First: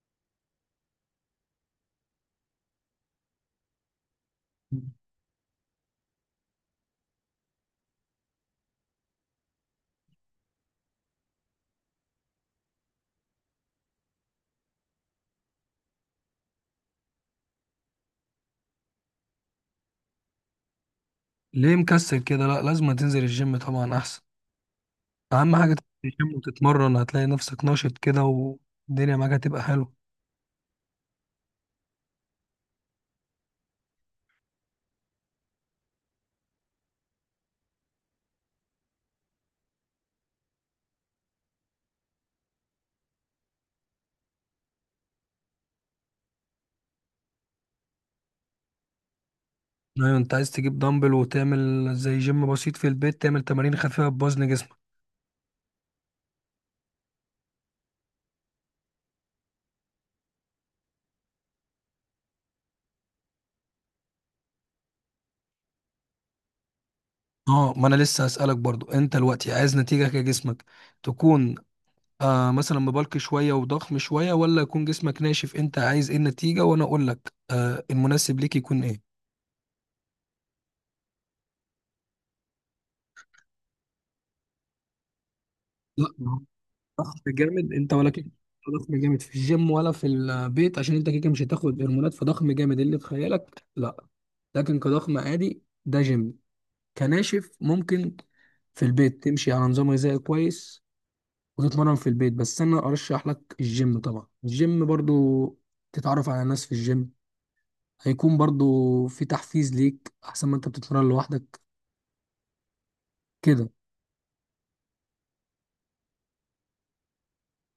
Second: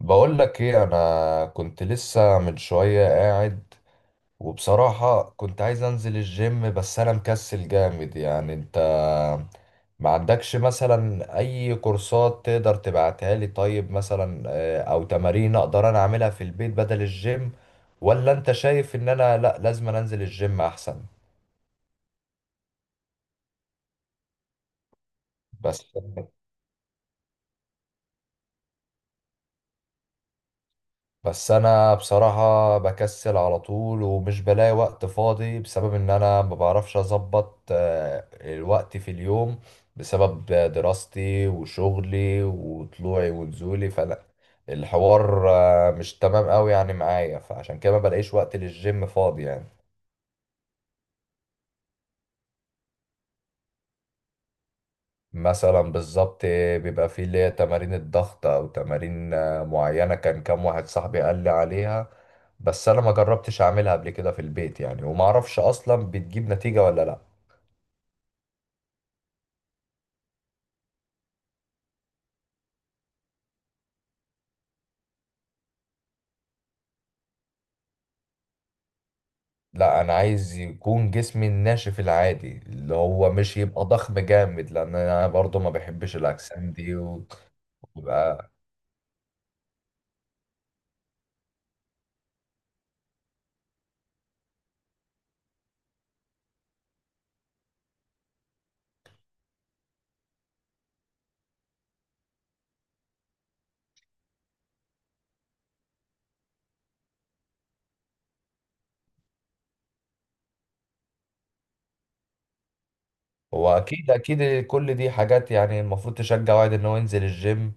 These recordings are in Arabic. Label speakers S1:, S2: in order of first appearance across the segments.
S1: بقول لك ايه، انا كنت لسه من شوية قاعد. وبصراحة كنت عايز انزل الجيم، بس انا مكسل جامد. يعني انت ما عندكش مثلا اي كورسات تقدر تبعتها لي؟ طيب مثلا او تمارين اقدر انا اعملها في البيت بدل الجيم؟ ولا انت شايف ان انا لا لازم انزل الجيم احسن؟
S2: ليه مكسل كده؟ لا، لازم تنزل الجيم طبعا احسن. اهم حاجه
S1: بس
S2: تنزل الجيم وتتمرن، هتلاقي نفسك ناشط كده والدنيا معاك هتبقى حلوه.
S1: بس انا بصراحة بكسل على طول ومش بلاقي وقت فاضي، بسبب ان انا ما بعرفش اظبط الوقت في اليوم، بسبب دراستي وشغلي وطلوعي ونزولي. فانا الحوار مش تمام قوي يعني معايا، فعشان كده ما بلاقيش وقت للجيم فاضي يعني.
S2: ايوه، انت عايز تجيب دمبل وتعمل زي جيم بسيط في البيت، تعمل تمارين خفيفه بوزن جسمك.
S1: مثلا بالظبط بيبقى فيه اللي هي تمارين الضغط او تمارين معينة، كان كام واحد صاحبي قال لي عليها، بس انا ما جربتش اعملها قبل كده في البيت يعني، وما اعرفش اصلا بتجيب نتيجة ولا لا.
S2: اه، ما انا لسه هسألك برضو، انت دلوقتي عايز نتيجه كجسمك تكون مثلا مبالك شويه وضخم شويه، ولا يكون جسمك ناشف؟ انت عايز ايه النتيجه وانا اقول لك المناسب ليك يكون ايه.
S1: لا انا عايز يكون جسمي الناشف العادي، اللي هو مش يبقى ضخم جامد، لان انا برضو ما
S2: لا،
S1: بحبش الاجسام دي.
S2: ضغط جامد انت ولا كيك؟
S1: ويبقى
S2: ضخم جامد في الجيم ولا في البيت؟ عشان انت كيكه، مش هتاخد هرمونات، فضخم جامد اللي في خيالك لا. لكن كضخم عادي ده جيم. كناشف ممكن في البيت تمشي على نظام غذائي كويس وتتمرن في البيت، بس انا ارشح لك الجيم طبعا. الجيم برضو تتعرف على ناس في الجيم، هيكون برضو في تحفيز ليك احسن ما انت بتتمرن لوحدك كده.
S1: هو اكيد اكيد كل دي حاجات يعني المفروض تشجع واحد ان هو ينزل الجيم.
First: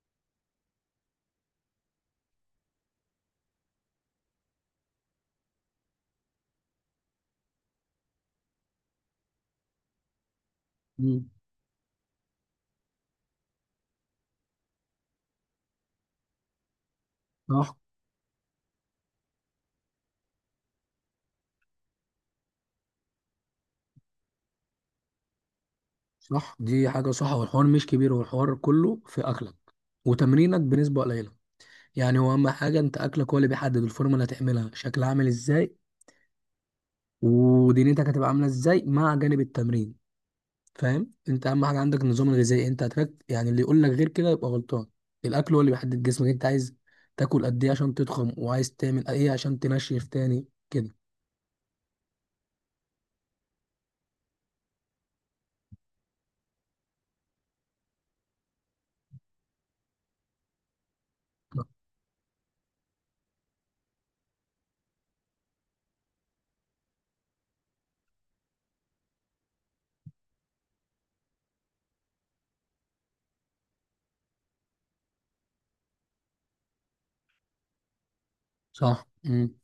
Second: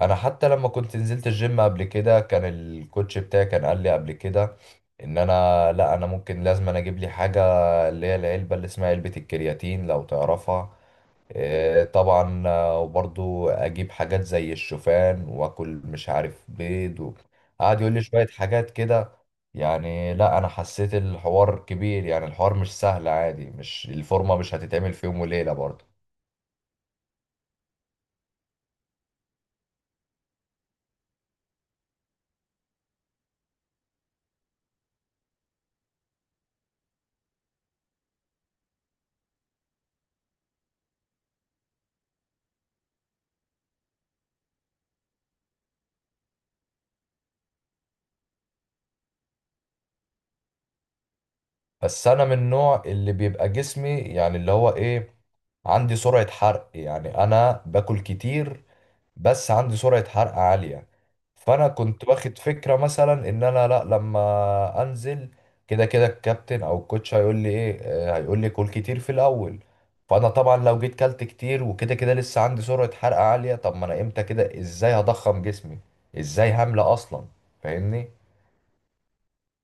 S1: انا حتى لما كنت نزلت الجيم قبل كده، كان الكوتش بتاعي كان قال لي قبل كده ان انا لا انا ممكن لازم انا اجيب لي حاجه، اللي هي العلبه اللي اسمها علبه الكرياتين لو تعرفها.
S2: مم.
S1: طبعا، وبرضو اجيب حاجات زي الشوفان واكل مش عارف بيض و...
S2: صح.
S1: قعد يقول لي شوية حاجات كده. يعني لا انا حسيت الحوار كبير، يعني الحوار مش سهل عادي، مش الفورمة مش هتتعمل في يوم وليلة برضو.
S2: صح، دي حاجة صح، والحوار مش كبير، والحوار كله في اكلك وتمرينك بنسبة قليلة. يعني هو اهم حاجه انت اكلك، هو اللي بيحدد الفورمه اللي هتعملها شكلها عامل ازاي ودنيتك هتبقى عامله ازاي، مع جانب التمرين. فاهم؟ انت اهم حاجه عندك النظام الغذائي، انت هترك يعني، اللي يقول لك غير كده يبقى غلطان. الاكل هو اللي بيحدد جسمك، انت عايز تاكل قد ايه عشان تضخم، وعايز تعمل ايه عشان تنشف تاني كده.
S1: بس انا من النوع اللي بيبقى جسمي يعني اللي هو ايه، عندي سرعة حرق، يعني انا باكل كتير بس عندي سرعة حرق عالية. فأنا كنت واخد فكرة مثلا إن أنا لأ لما أنزل، كده كده الكابتن أو الكوتش هيقول لي إيه، هيقول لي كل كتير في الأول. فأنا طبعا لو جيت كلت كتير وكده كده لسه عندي سرعة حرق عالية، طب ما أنا إمتى كده إزاي هضخم جسمي؟ إزاي هملى أصلا؟ فاهمني؟
S2: صح.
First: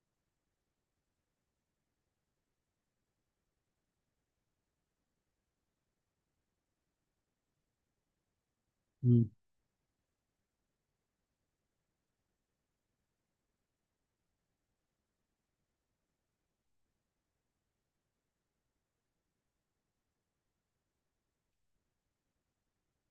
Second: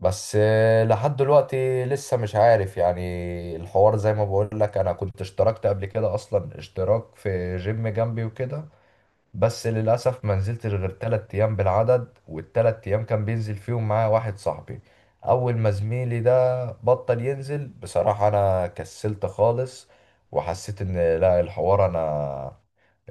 S1: بس لحد دلوقتي لسه مش عارف يعني. الحوار زي ما بقول لك، أنا كنت اشتركت قبل كده أصلا اشتراك في جيم جنبي وكده،
S2: امم
S1: بس للأسف ما نزلت غير 3 أيام بالعدد، وال3 أيام كان بينزل فيهم معايا واحد صاحبي. أول ما زميلي ده بطل ينزل بصراحة أنا كسلت خالص، وحسيت إن لا الحوار أنا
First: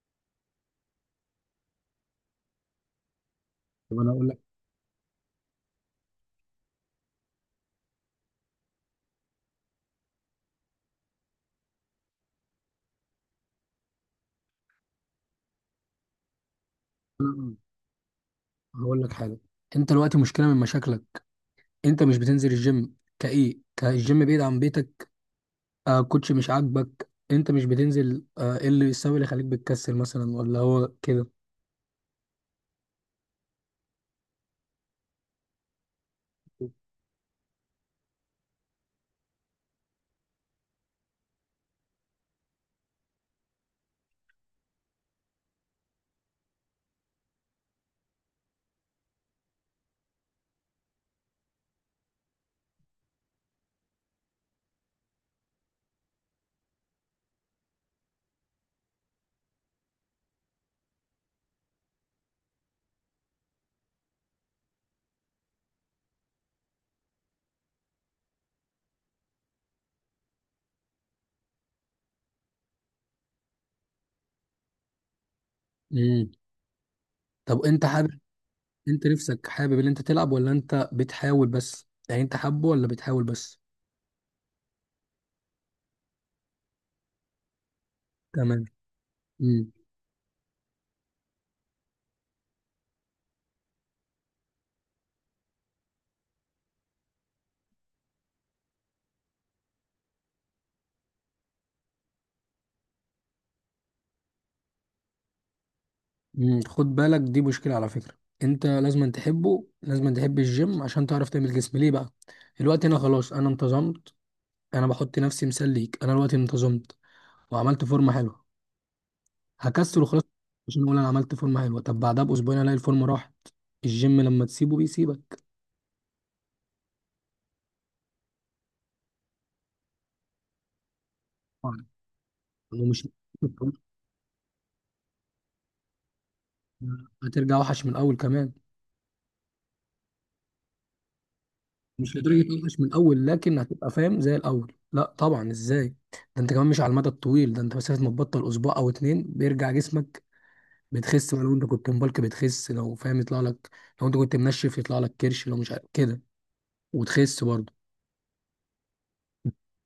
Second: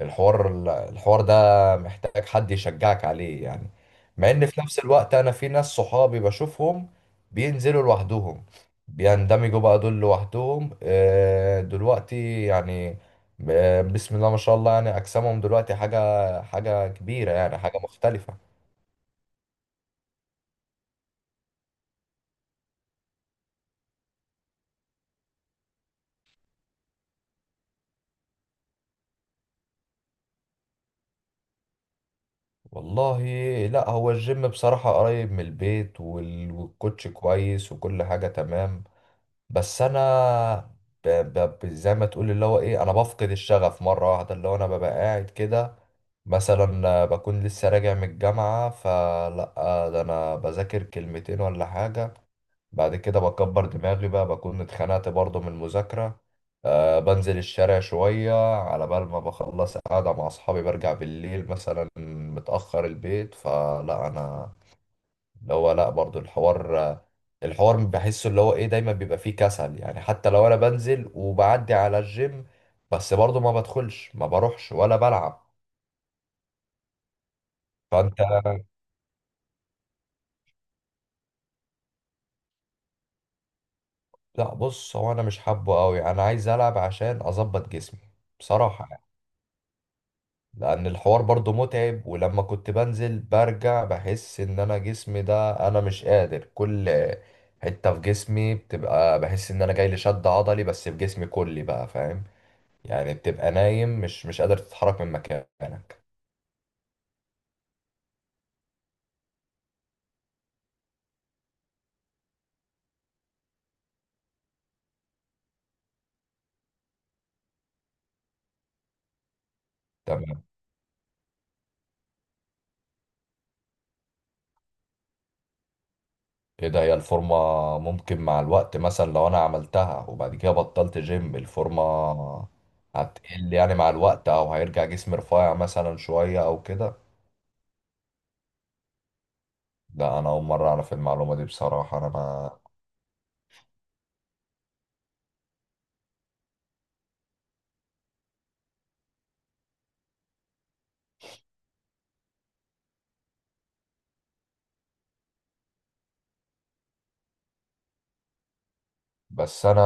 S1: الحوار الحوار ده محتاج حد يشجعك عليه يعني.
S2: طب انا اقول
S1: مع
S2: لك.
S1: ان في نفس الوقت انا في ناس صحابي بشوفهم بينزلوا لوحدهم، بيندمجوا بقى دول لوحدهم دلوقتي يعني. بسم الله ما شاء الله، يعني اجسامهم دلوقتي حاجة حاجة كبيرة
S2: أنا
S1: يعني، حاجة مختلفة.
S2: هقول لك حاجه، انت دلوقتي مشكله من مشاكلك، انت مش بتنزل الجيم كايه كالجيم بعيد عن بيتك؟ كوتش مش عاجبك انت مش بتنزل؟ ايه اللي السبب اللي خليك بتكسل مثلا، ولا هو كده؟
S1: والله لا، هو الجيم بصراحة قريب من البيت والكوتش كويس وكل حاجة تمام. بس انا زي ما تقول اللي هو ايه، انا بفقد الشغف مره واحده. اللي هو انا ببقى قاعد كده مثلا، بكون لسه راجع من الجامعه، فلا ده انا بذاكر كلمتين ولا حاجه. بعد كده بكبر دماغي بقى، بكون اتخنقت برضه من المذاكره، أه بنزل الشارع شوية على بال ما بخلص قاعدة مع أصحابي، برجع بالليل مثلا متأخر البيت. فلا أنا اللي هو لا برضو الحوار بحسه اللي هو ايه دايما بيبقى فيه كسل. يعني حتى لو انا بنزل وبعدي على الجيم، بس برضو ما بدخلش ما بروحش ولا بلعب.
S2: امم طب انت حابب،
S1: فانت
S2: انت نفسك حابب ان انت تلعب، ولا انت بتحاول بس؟ يعني انت حابه ولا بتحاول بس؟
S1: لا، بص هو انا مش حابه قوي، انا عايز العب عشان اظبط جسمي
S2: تمام.
S1: بصراحة يعني.
S2: امم
S1: لان الحوار برضو متعب، ولما كنت بنزل برجع بحس ان انا جسمي ده انا مش قادر. كل حتة في جسمي بتبقى، بحس ان انا جاي لي شد عضلي، بس في جسمي كلي بقى فاهم يعني. بتبقى نايم مش قادر تتحرك من مكانك.
S2: خد بالك، دي مشكلة على فكرة. انت لازم تحبه، لازم تحب الجيم عشان تعرف تعمل جسم ليه بقى. الوقت هنا خلاص انا انتظمت. انا بحط نفسي مثال ليك، انا الوقت انتظمت وعملت فورمة حلوة. هكسل وخلاص
S1: تمام.
S2: عشان اقول انا عملت فورمه حلوه؟ طب بعدها باسبوعين الاقي الفورمه راحت. الجيم لما تسيبه بيسيبك.
S1: ايه ده، هي الفورمة ممكن مع الوقت مثلا لو انا عملتها وبعد كده بطلت جيم، الفورمة
S2: طبعاً. ومش
S1: هتقل يعني مع الوقت، او هيرجع جسمي رفيع مثلا شوية او كده؟
S2: هترجع وحش من الاول كمان.
S1: ده انا اول مرة اعرف المعلومة دي بصراحة.
S2: مش لدرجه وحش من الاول، لكن هتبقى فاهم زي الاول لا طبعا، ازاي؟ ده انت كمان مش على المدى الطويل، ده انت مسافه ما تبطل اسبوع او اتنين بيرجع جسمك. بتخس بقى، لو انت كنت مبالك بتخس، لو فاهم يطلع لك، لو انت كنت منشف يطلع لك كرش، لو مش كده، وتخس برضه.
S1: انا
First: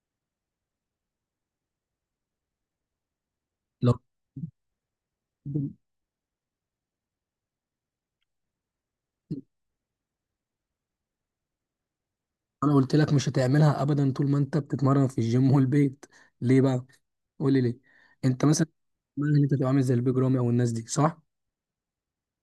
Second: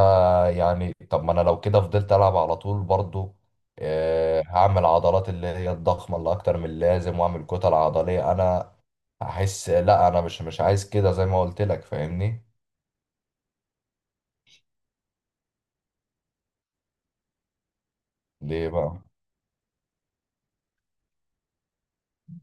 S1: يعني طب ما انا لو كده فضلت العب على طول برضو،
S2: لو
S1: هعمل عضلات اللي هي الضخمة اللي اكتر من اللازم، واعمل كتل عضلية، انا احس لا انا مش عايز كده زي ما قلت لك فاهمني؟
S2: انا قلت لك، مش هتعملها ابدا طول ما انت بتتمرن في الجيم والبيت. ليه بقى؟ قول لي ليه. انت مثلا،
S1: ليه بقى؟
S2: ما انت تبقى عامل زي البيج رامي او الناس دي، صح؟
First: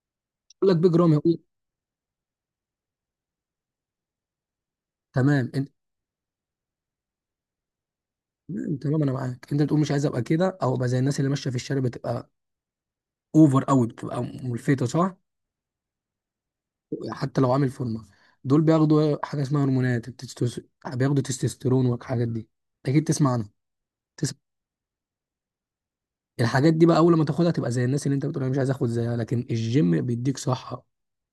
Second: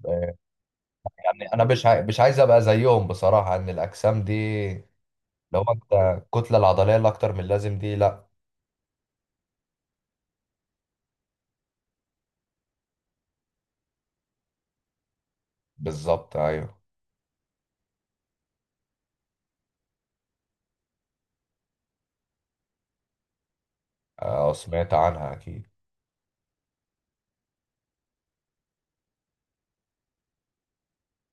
S1: آه،
S2: يقول لك بيج رامي، يقول لك
S1: يعني انا مش عايز ابقى زيهم بصراحه، ان الاجسام دي
S2: تمام
S1: لو
S2: انت.
S1: انت الكتله العضليه اللي اكتر من اللازم دي لا.
S2: تمام تمام، انا معاك، انت بتقول مش عايز ابقى كده او ابقى زي الناس اللي ماشيه في الشارع، بتبقى اوفر قوي، بتبقى ملفته، صح؟
S1: بالظبط ايوه.
S2: حتى لو عامل فورمه، دول بياخدوا حاجه اسمها هرمونات بياخدوا تستوستيرون والحاجات دي، اكيد تسمع عنها.
S1: سمعت عنها اكيد.
S2: الحاجات دي بقى اول ما تاخدها تبقى زي الناس اللي انت بتقول انا مش عايز اخد زيها. لكن الجيم بيديك صحة،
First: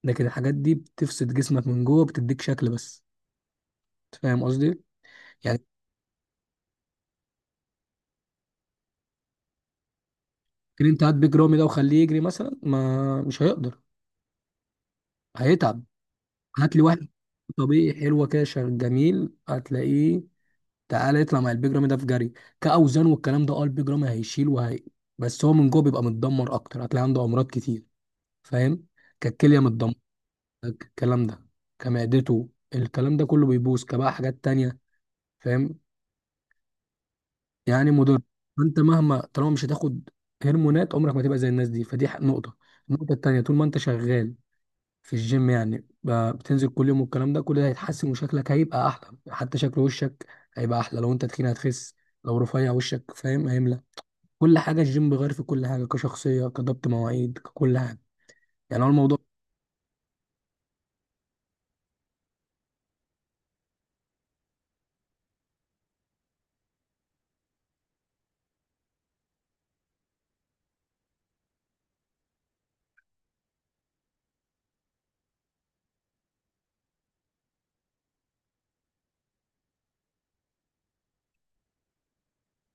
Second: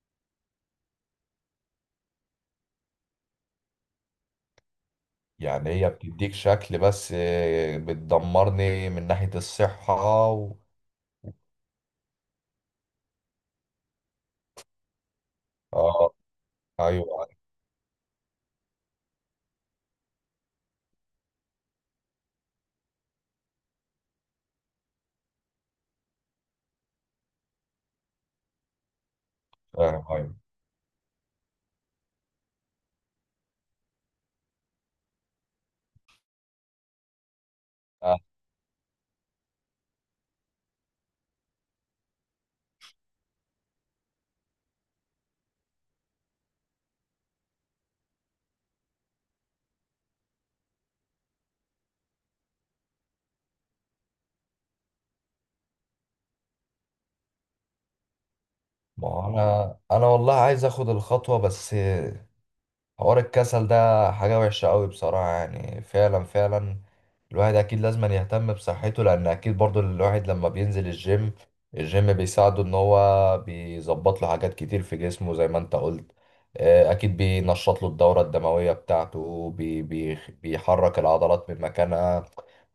S2: لكن الحاجات دي بتفسد جسمك من جوه، بتديك شكل بس. أنت فاهم قصدي؟ يعني
S1: يعني هي بتديك شكل بس، بتدمرني من ناحيه الصحه و...
S2: ممكن انت هات بيج رامي ده وخليه يجري مثلا، ما مش هيقدر، هيتعب.
S1: اه
S2: هات لي
S1: ايوه
S2: واحد
S1: أيوة.
S2: طبيعي حلوة كده جميل، هتلاقيه. تعالى يطلع مع البيج رامي ده في جري كأوزان والكلام ده، اه البيج رامي هيشيل، وهي بس هو من جوه بيبقى متدمر اكتر، هتلاقي عنده امراض كتير. فاهم؟ كالكلية متدمرة،
S1: فاهم ايوه.
S2: الكلام ده، كمعدته، الكلام ده كله بيبوظ، كبقى حاجات تانية. فاهم؟ يعني مضر.
S1: آه،
S2: فانت مهما، طالما مش هتاخد هرمونات عمرك ما تبقى زي الناس دي، فدي نقطة. النقطة التانية، طول ما انت شغال في الجيم يعني، بتنزل كل يوم والكلام ده، كل ده هيتحسن وشكلك هيبقى احلى، حتى شكل وشك هيبقى احلى، لو انت تخين هتخس، لو رفيع وشك فاهم هيملى. كل حاجة الجيم بيغير في كل حاجة، كشخصية، كضبط مواعيد، ككل حاجة، يعني هو
S1: ما
S2: الموضوع.
S1: هو انا والله عايز اخد الخطوه، بس حوار الكسل ده حاجة وحشة قوي بصراحة يعني، فعلا فعلا الواحد أكيد لازم أن يهتم بصحته. لأن أكيد برضو الواحد لما بينزل الجيم، الجيم بيساعده إن هو بيظبط له حاجات كتير في جسمه زي ما أنت قلت، أكيد بينشط له الدورة الدموية بتاعته، بي بي بيحرك العضلات من مكانها.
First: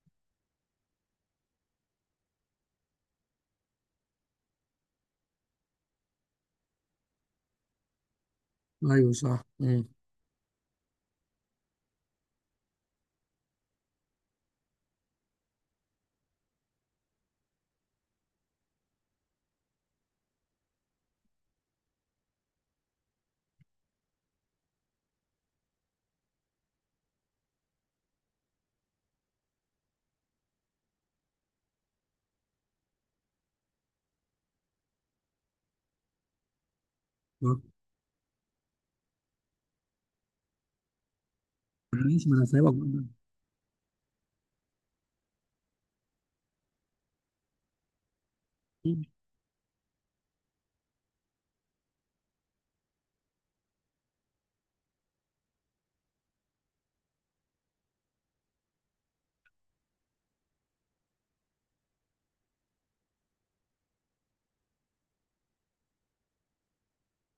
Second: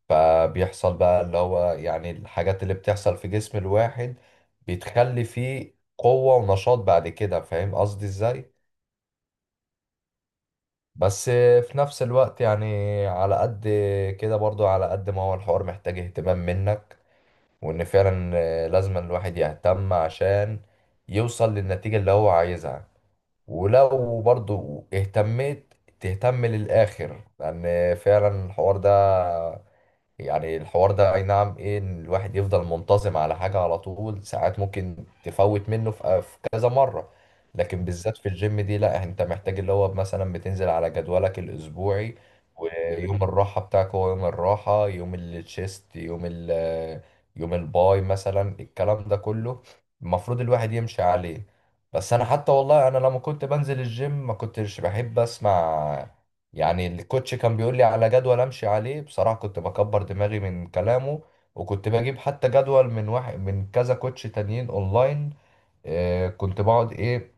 S1: فبيحصل بقى اللي هو يعني الحاجات اللي بتحصل في جسم الواحد بتخلي فيه قوة ونشاط بعد كده، فاهم قصدي إزاي؟
S2: ايوه، صح.
S1: بس في نفس الوقت يعني، على قد كده برضو، على قد ما هو الحوار محتاج اهتمام منك، وان فعلا لازم الواحد يهتم عشان يوصل للنتيجة اللي هو عايزها. ولو برضو اهتميت، تهتم للآخر، لأن فعلا الحوار ده يعني الحوار ده اي نعم ايه، ان الواحد يفضل منتظم على حاجة على طول ساعات، ممكن تفوت منه في كذا مرة، لكن بالذات في الجيم دي لا، انت محتاج اللي هو مثلا بتنزل على جدولك الاسبوعي،
S2: معلش، ما انا سايبك بقى.
S1: ويوم الراحة بتاعك هو يوم الراحة، يوم التشيست، يوم الباي مثلا، الكلام
S2: مم.
S1: ده كله المفروض الواحد يمشي عليه. بس انا حتى والله انا لما كنت بنزل الجيم ما كنتش بحب اسمع يعني. الكوتش كان بيقول لي على جدول امشي عليه، بصراحة كنت بكبر دماغي من كلامه، وكنت بجيب حتى جدول من واحد من كذا كوتش تانيين اونلاين. آه كنت بقعد ايه،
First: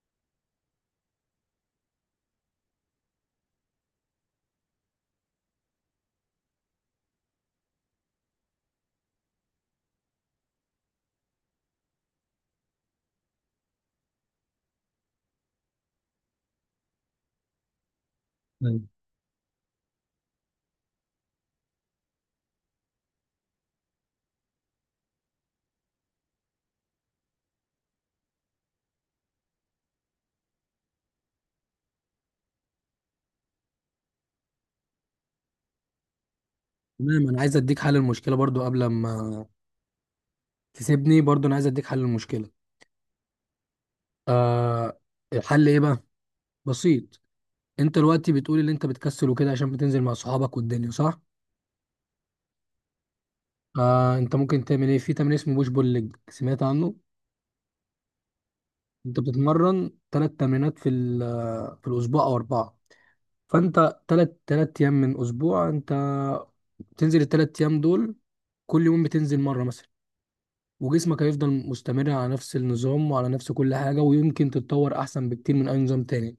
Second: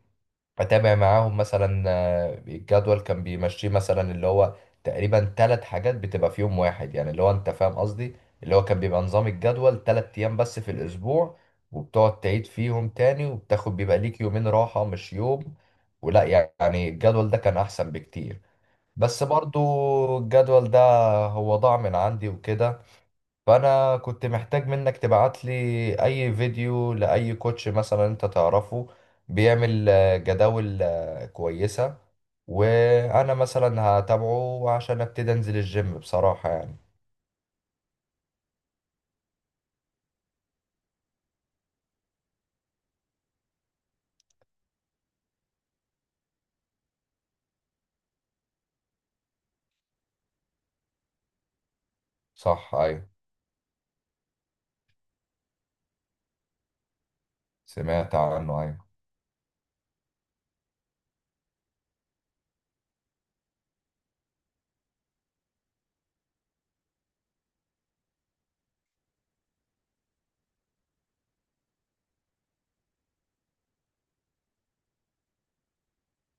S1: اتابع معاهم مثلا، الجدول كان بيمشيه مثلا اللي هو تقريبا 3 حاجات بتبقى في يوم واحد يعني، اللي هو انت فاهم قصدي، اللي هو كان بيبقى نظام الجدول 3 ايام بس في الاسبوع، وبتقعد تعيد فيهم تاني، وبتاخد بيبقى ليك يومين راحة مش يوم ولا. يعني الجدول ده كان احسن بكتير.
S2: أيوة.
S1: بس برضو الجدول ده هو ضاع من عندي وكده. فانا كنت محتاج منك تبعت لي اي فيديو لاي كوتش مثلا انت تعرفه بيعمل جداول كويسة، وانا مثلا هتابعه عشان ابتدي انزل الجيم بصراحة يعني.
S2: تمام، انا عايز اديك حل المشكله برضو قبل ما تسيبني، برضو انا عايز اديك حل المشكله. آه، الحل ايه بقى؟ بسيط. انت دلوقتي بتقول ان انت بتكسل وكده عشان بتنزل مع صحابك والدنيا، صح؟
S1: صح ايوه.
S2: آه، انت ممكن تعمل ايه، في تمرين اسمه بوش بول ليج، سمعت عنه؟
S1: سمعت عنه ايوه.
S2: انت بتتمرن 3 تمرينات في في الاسبوع او اربعه، فانت ثلاث ايام من اسبوع، انت بتنزل ال3 ايام دول، كل يوم بتنزل مره مثلا، وجسمك هيفضل مستمر على نفس النظام وعلى نفس كل حاجة، ويمكن تتطور أحسن بكتير من أي نظام تاني.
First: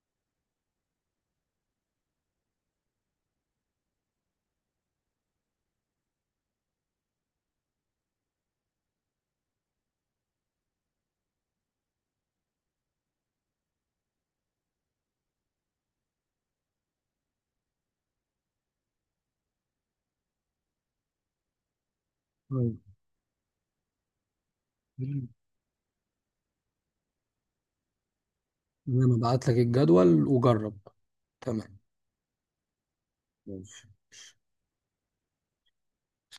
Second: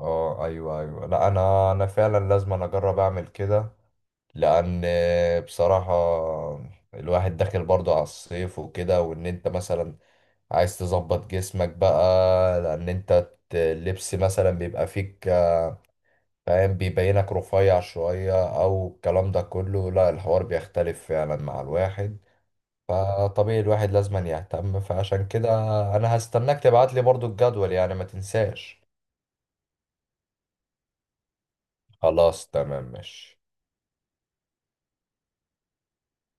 S1: اه ايوه ايوه، لا انا فعلا لازم أنا اجرب اعمل كده. لان بصراحة الواحد داخل برضه على الصيف وكده، وان انت مثلا عايز تظبط جسمك بقى، لان انت اللبس مثلا بيبقى فيك فاهم، بيبينك رفيع شوية، او الكلام ده كله، لا الحوار بيختلف فعلا مع الواحد.
S2: طيب،
S1: فطبيعي الواحد لازم يهتم، فعشان
S2: تمام.
S1: كده انا هستناك تبعت لي برضو الجدول يعني ما تنساش.
S2: أنا هبعت لك الجدول وجرب. تمام
S1: خلاص تمام ماشي.
S2: ماشي.